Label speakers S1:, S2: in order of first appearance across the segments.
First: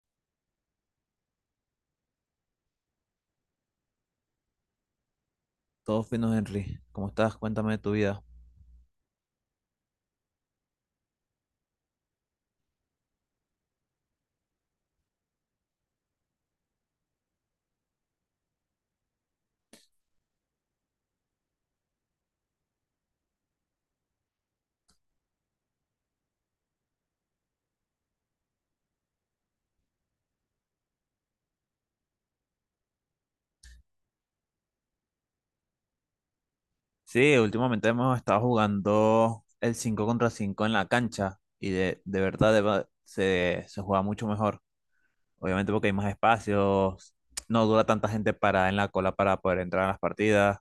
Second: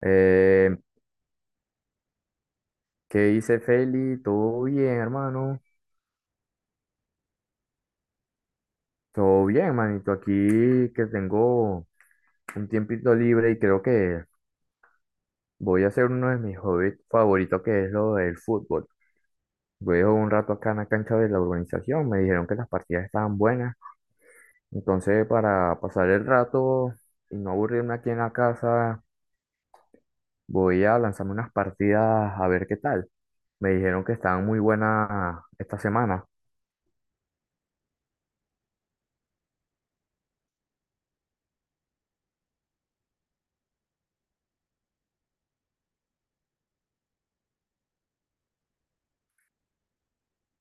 S1: Eh, ¿Qué dice Feli? ¿Todo bien, hermano?
S2: Todo fino, Henry. ¿Cómo estás? Cuéntame de tu vida.
S1: Todo bien, manito. Aquí que tengo un tiempito libre y creo que voy a hacer uno de mis hobbies favoritos, que es lo del fútbol. Voy a jugar un rato acá en la cancha de la urbanización. Me dijeron que las partidas estaban buenas. Entonces, para pasar el rato y no aburrirme aquí en la casa, voy a lanzarme unas partidas a ver qué tal. Me dijeron que estaban muy buenas esta semana.
S2: Sí, últimamente hemos estado jugando el 5 contra 5 en la cancha y de verdad se juega mucho mejor. Obviamente porque hay más espacios, no dura tanta gente parada en la cola para poder entrar a las partidas.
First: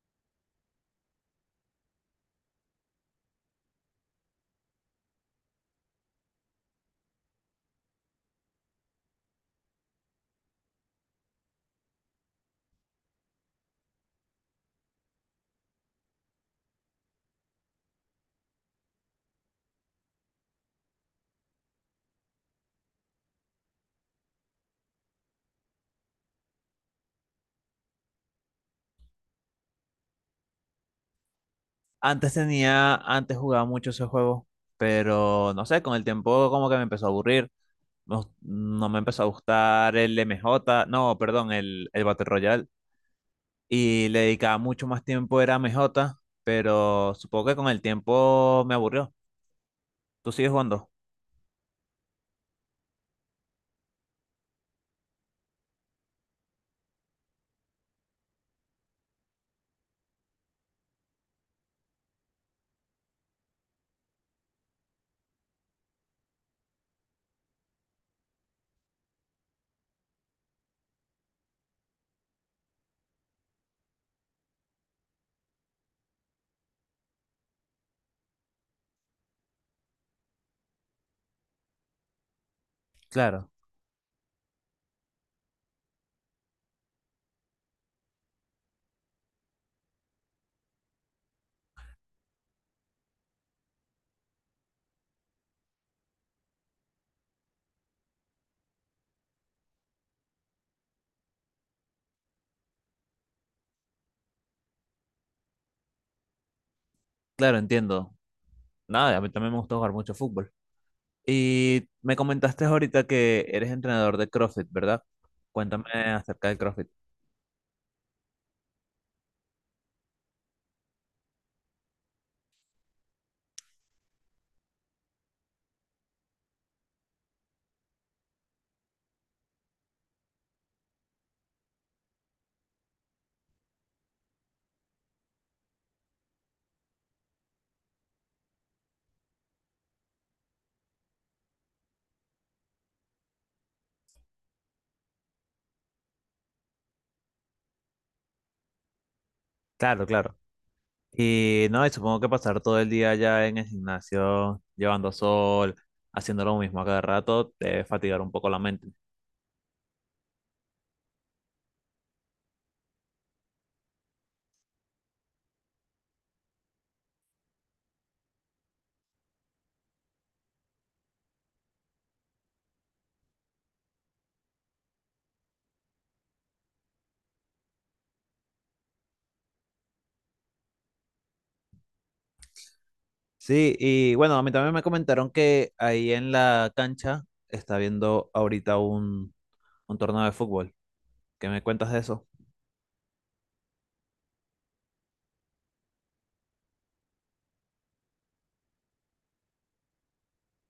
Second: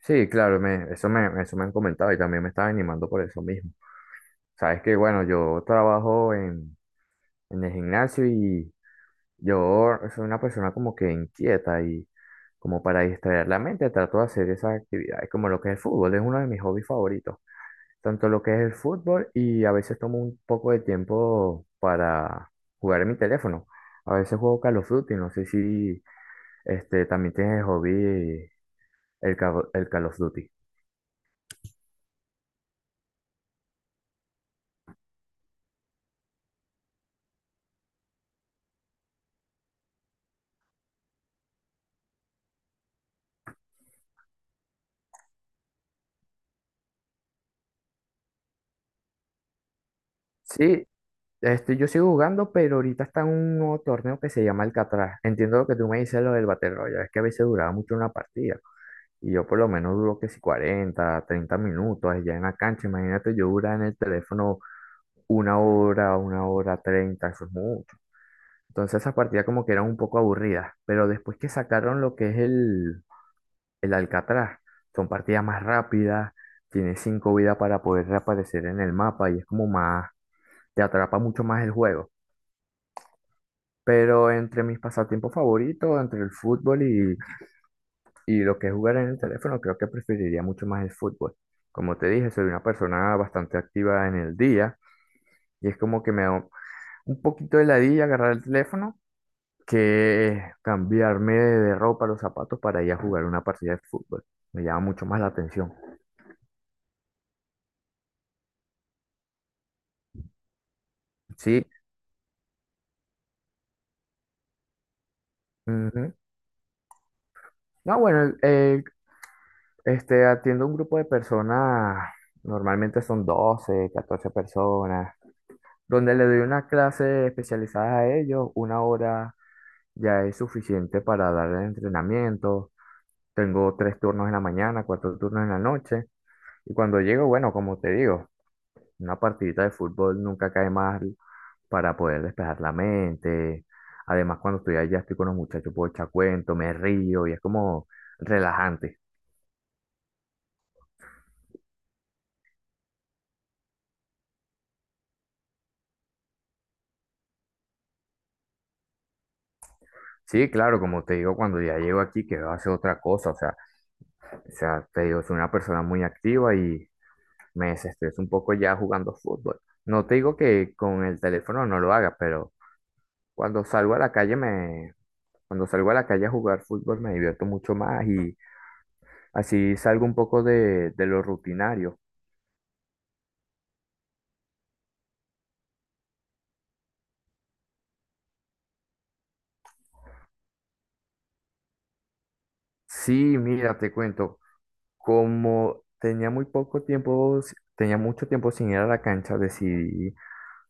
S1: Sí, claro, eso me han comentado y también me estaba animando por eso mismo. Sabes que, bueno, yo trabajo en el gimnasio y yo soy una persona como que inquieta y como para distraer la mente trato de hacer esas actividades como lo que es el fútbol, es uno de mis hobbies favoritos. Tanto lo que es el fútbol y a veces tomo un poco de tiempo para jugar en mi teléfono. A veces juego Call of Duty, no sé si también tienes el hobby el Call of Duty.
S2: Antes tenía, antes jugaba mucho ese juego, pero no sé, con el tiempo como que me empezó a aburrir. No, no me empezó a gustar el m j no, perdón, el Battle Royale. Y le dedicaba mucho más tiempo era a MJ, pero supongo que con el tiempo me aburrió. ¿Tú sigues
S1: Sí,
S2: jugando?
S1: Yo sigo jugando, pero ahorita está en un nuevo torneo que se llama Alcatraz. Entiendo lo que tú me dices, lo del Battle Royale, es que a veces duraba mucho una partida. Y yo por lo menos duro que si 40 30 minutos allá en la cancha. Imagínate, yo duraba en el teléfono una hora, 30, eso es mucho. Entonces esas partidas como que eran un poco aburridas. Pero después que sacaron lo que es el Alcatraz, son partidas más rápidas, tienes cinco vidas para poder reaparecer en el mapa y es como más, te atrapa mucho más el juego.
S2: Claro,
S1: Pero entre mis pasatiempos favoritos, entre el fútbol y lo que es jugar en el teléfono, creo que preferiría mucho más el fútbol. Como te dije, soy una persona bastante activa en el día y es como que me da un poquito de ladilla agarrar el teléfono que cambiarme de ropa, los zapatos para ir a jugar una partida de fútbol. Me llama mucho más la atención.
S2: claro, entiendo. Nada, a mí también me gusta jugar mucho fútbol.
S1: Sí.
S2: Y me comentaste ahorita que eres entrenador de CrossFit, ¿verdad? Cuéntame
S1: Ujú.
S2: acerca del CrossFit.
S1: No, bueno, atiendo un grupo de personas, normalmente son 12 14 personas. Donde le doy una clase especializada a ellos, una hora ya es suficiente para dar el entrenamiento. Tengo tres turnos en la mañana, cuatro turnos en la noche. Y cuando llego, bueno, como te digo, una partidita de fútbol nunca cae mal para poder despejar la mente. Además, cuando estoy allá, estoy con los muchachos, puedo echar cuento, me río y es como relajante.
S2: Claro, claro. Y no, y supongo que pasar todo el día allá en el gimnasio, llevando sol, haciendo lo mismo a cada rato, te debe fatigar un poco la mente.
S1: Sí, claro, como te digo, cuando ya llego aquí, que va hacer otra cosa, o sea, te digo, soy una persona muy activa y me desestreso un poco ya jugando fútbol. No te digo que con el teléfono no lo haga, pero cuando salgo a la calle cuando salgo a la calle a jugar fútbol me divierto mucho más y así salgo un poco de lo rutinario.
S2: Sí, y bueno, a mí también me comentaron que ahí en la cancha está viendo ahorita un torneo de fútbol. ¿Qué me cuentas de eso?
S1: Sí, mira, te cuento, como tenía muy poco tiempo, tenía mucho tiempo sin ir a la cancha, decidí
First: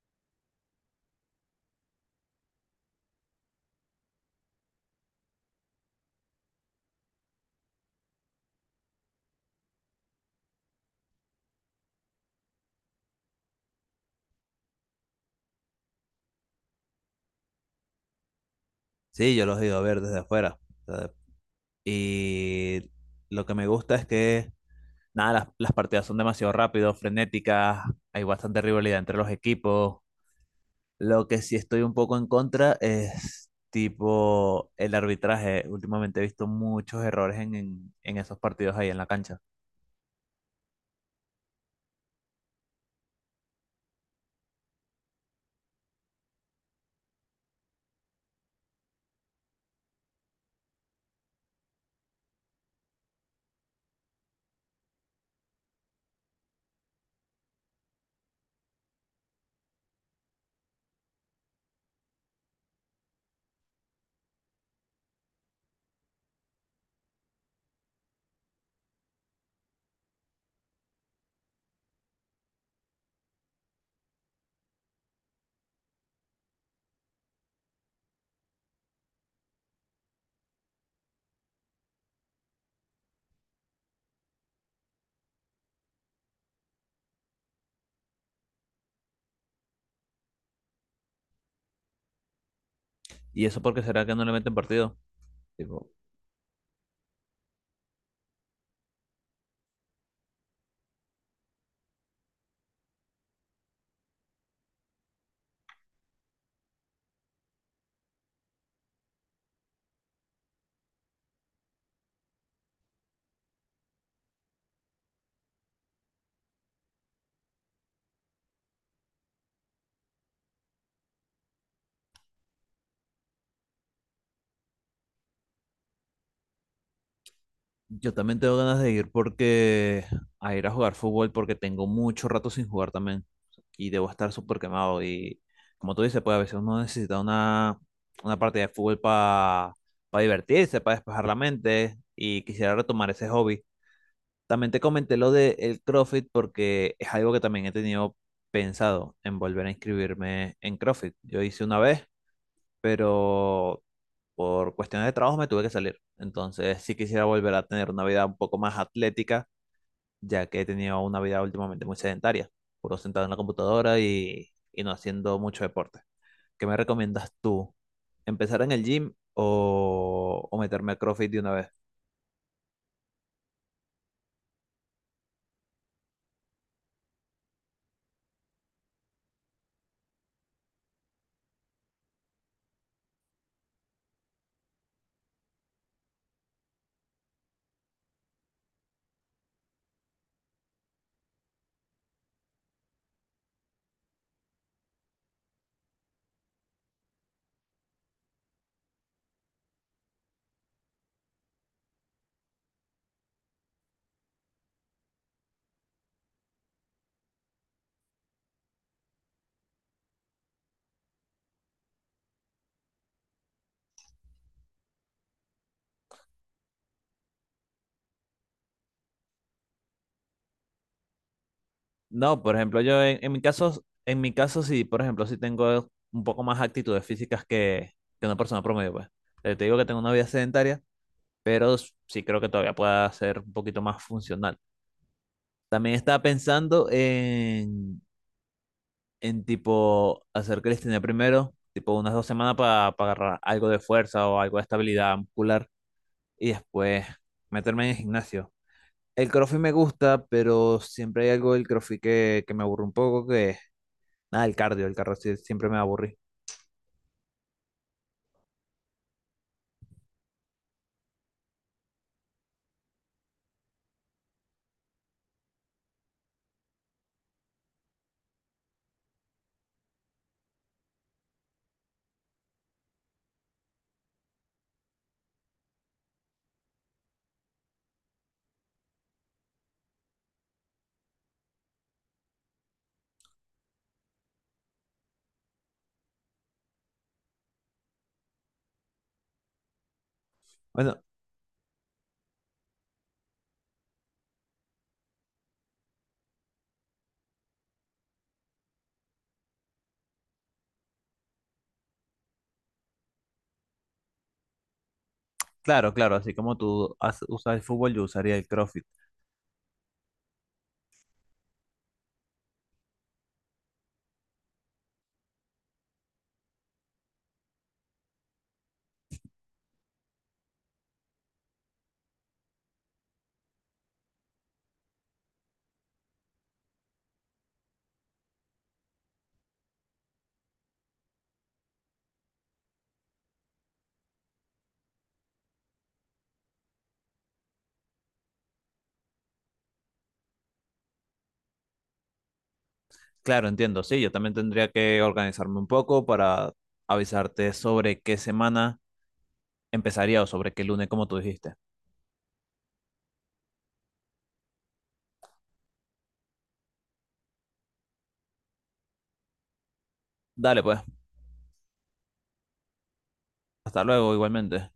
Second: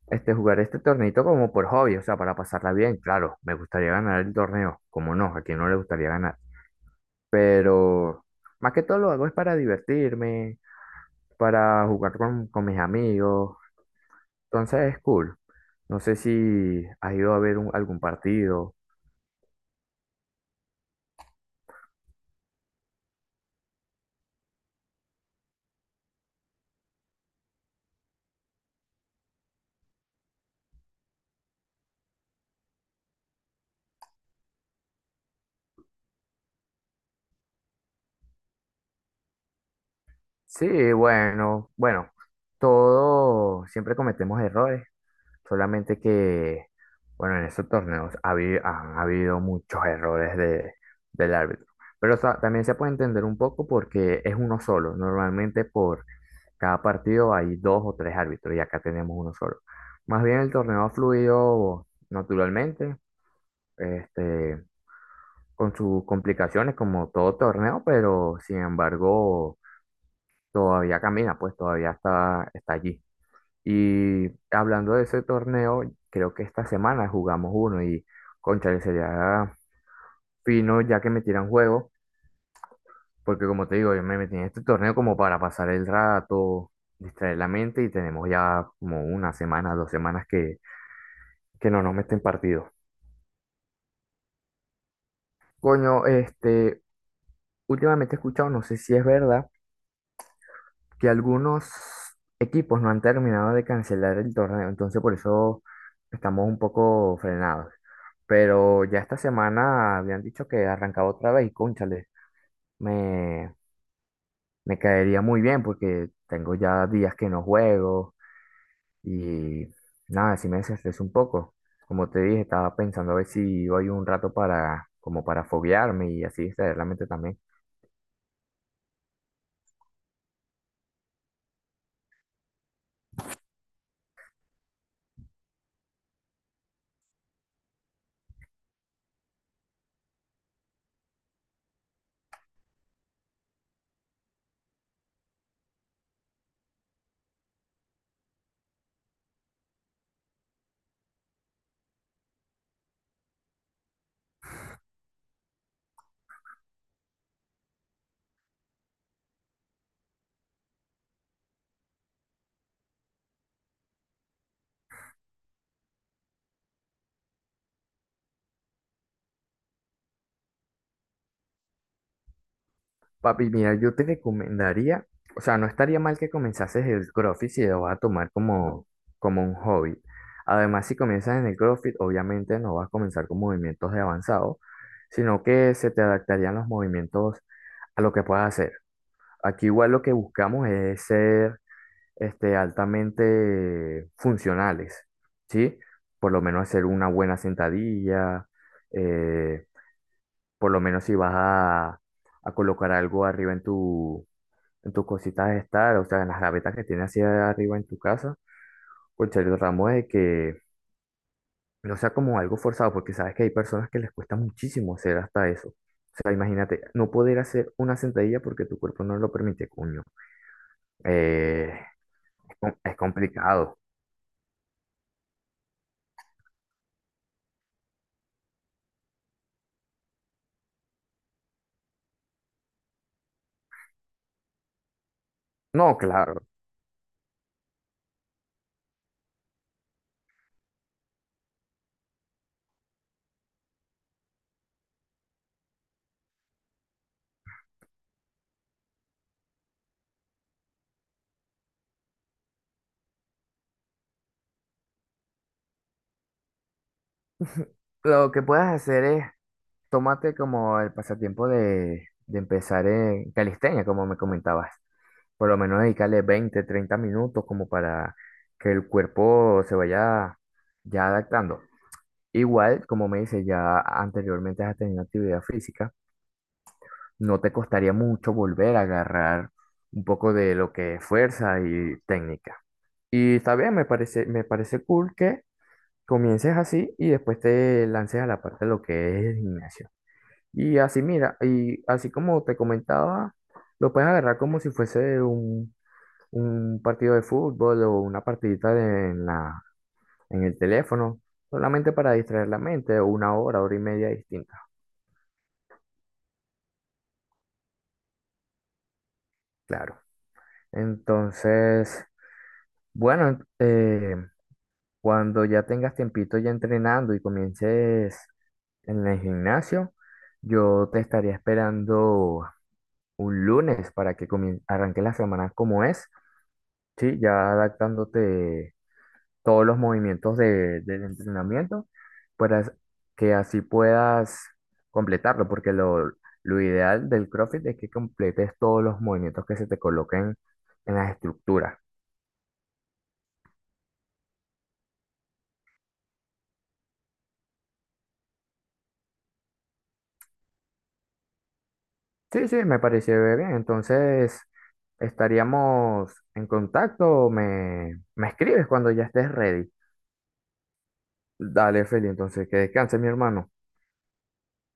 S1: jugar este torneito como por hobby, o sea, para pasarla bien. Claro, me gustaría ganar el torneo, como no, a quien no le gustaría ganar. Pero más que todo lo hago es para divertirme, para jugar con mis amigos, entonces es cool. No sé si has ido a ver algún partido.
S2: Sí, yo los he ido a ver desde afuera. O sea, y lo que me gusta es que, nada, las partidas son demasiado rápidas, frenéticas, hay bastante rivalidad entre los equipos. Lo que sí estoy un poco en contra es tipo el arbitraje. Últimamente he visto muchos errores en esos partidos ahí en la cancha.
S1: Sí, bueno, bueno, todo, siempre cometemos errores, solamente que, bueno, en esos torneos han habido muchos errores del árbitro, pero o también se puede entender un poco porque es uno solo, normalmente por cada partido hay dos o tres árbitros y acá tenemos uno solo. Más bien el torneo ha fluido naturalmente, este, con sus complicaciones como todo torneo, pero sin embargo todavía camina, pues todavía está allí. Y hablando de ese torneo, creo que esta semana jugamos uno y cónchale, sería fino ya que metieran juego. Porque como te digo, yo me metí en este torneo como para pasar el rato, distraer la mente y tenemos ya como una semana, dos semanas que no nos meten partido.
S2: ¿Y eso por qué será que no le meten partido? Tipo,
S1: Coño, últimamente he escuchado, no sé si es verdad, que algunos equipos no han terminado de cancelar el torneo, entonces por eso estamos un poco frenados. Pero ya esta semana habían dicho que arrancaba otra vez y cónchale, me, me caería muy bien porque tengo ya días que no juego. Y nada, si me desestresé un poco. Como te dije, estaba pensando a ver si voy un rato como para foguearme y así distraer la mente también.
S2: yo también tengo ganas de ir porque a ir a jugar fútbol porque tengo mucho rato sin jugar también y debo estar súper quemado y, como tú dices, pues a veces uno necesita una partida de fútbol para divertirse, para despejar la mente, y quisiera retomar ese hobby. También te comenté lo del CrossFit porque es algo que también he tenido pensado en volver a inscribirme en CrossFit. Yo hice una vez, pero por cuestiones de trabajo me tuve que salir. Entonces sí quisiera volver a tener una vida un poco más atlética, ya que he tenido una vida últimamente muy sedentaria, puro sentado en la computadora y no haciendo mucho deporte. ¿Qué me recomiendas tú? ¿Empezar en el gym o meterme a CrossFit de una vez?
S1: Papi, mira, yo te recomendaría, o sea, no estaría mal que comenzases el CrossFit si lo vas a tomar como un hobby. Además, si comienzas en el CrossFit, obviamente no vas a comenzar con movimientos de avanzado, sino que se te adaptarían los movimientos a lo que puedas hacer. Aquí igual lo que buscamos es ser altamente funcionales, ¿sí? Por lo menos hacer una buena sentadilla, eh, por lo menos si vas a colocar algo arriba en en tus cositas de estar, o sea, en las gavetas que tienes hacia arriba en tu casa, pues tratamos de que no sea como algo forzado, porque sabes que hay personas que les cuesta muchísimo hacer hasta eso. O sea, imagínate, no poder hacer una sentadilla porque tu cuerpo no lo permite, cuño. Eh,
S2: No, por ejemplo,
S1: es
S2: yo
S1: complicado.
S2: en mi caso sí, por ejemplo, sí tengo un poco más actitudes físicas que una persona promedio, pues. Te digo que tengo una vida sedentaria, pero sí creo que todavía pueda ser un poquito más funcional. También
S1: No,
S2: estaba
S1: claro.
S2: pensando en tipo hacer calistenia primero, tipo unas 2 semanas para agarrar algo de fuerza o algo de estabilidad muscular y después meterme en el gimnasio. El CrossFit me gusta, pero siempre hay algo del CrossFit que me aburre un poco, que es nada, el cardio siempre me aburrí.
S1: Lo que puedes hacer es tómate como el pasatiempo de empezar en calistenia, como me comentabas. Por lo menos dedicarle 20 30 minutos como para que el cuerpo se vaya ya adaptando. Igual, como me dices, ya anteriormente has tenido actividad física, no te costaría mucho volver a agarrar un poco de lo que es fuerza y técnica. Y está bien, me parece cool que comiences así y después te lances a la parte de lo que es el gimnasio. Y
S2: Bueno,
S1: así, mira, y así como te comentaba, lo puedes agarrar como si fuese un partido de fútbol o una partidita en el teléfono, solamente para distraer la mente, una hora, hora y media distinta,
S2: claro, claro, así como tú usas el fútbol, yo usaría el CrossFit.
S1: claro. Entonces, bueno, cuando ya tengas tiempito ya entrenando y comiences en el gimnasio, yo te estaría esperando un lunes para que arranque la semana como es. Sí, ya adaptándote todos los movimientos del entrenamiento para as- que así puedas completarlo, porque lo ideal del CrossFit es que completes todos los movimientos que se te coloquen en las estructuras.
S2: Claro, entiendo, sí, yo también tendría que organizarme un poco para avisarte sobre qué semana empezaría sobre qué lunes, como tú dijiste.
S1: Sí, sí, me pareció bien. Entonces, estaríamos en contacto. Me escribes cuando ya estés ready.
S2: Dale, pues.
S1: Dale, Feli, entonces que descanse, mi hermano.
S2: Hasta luego, igualmente.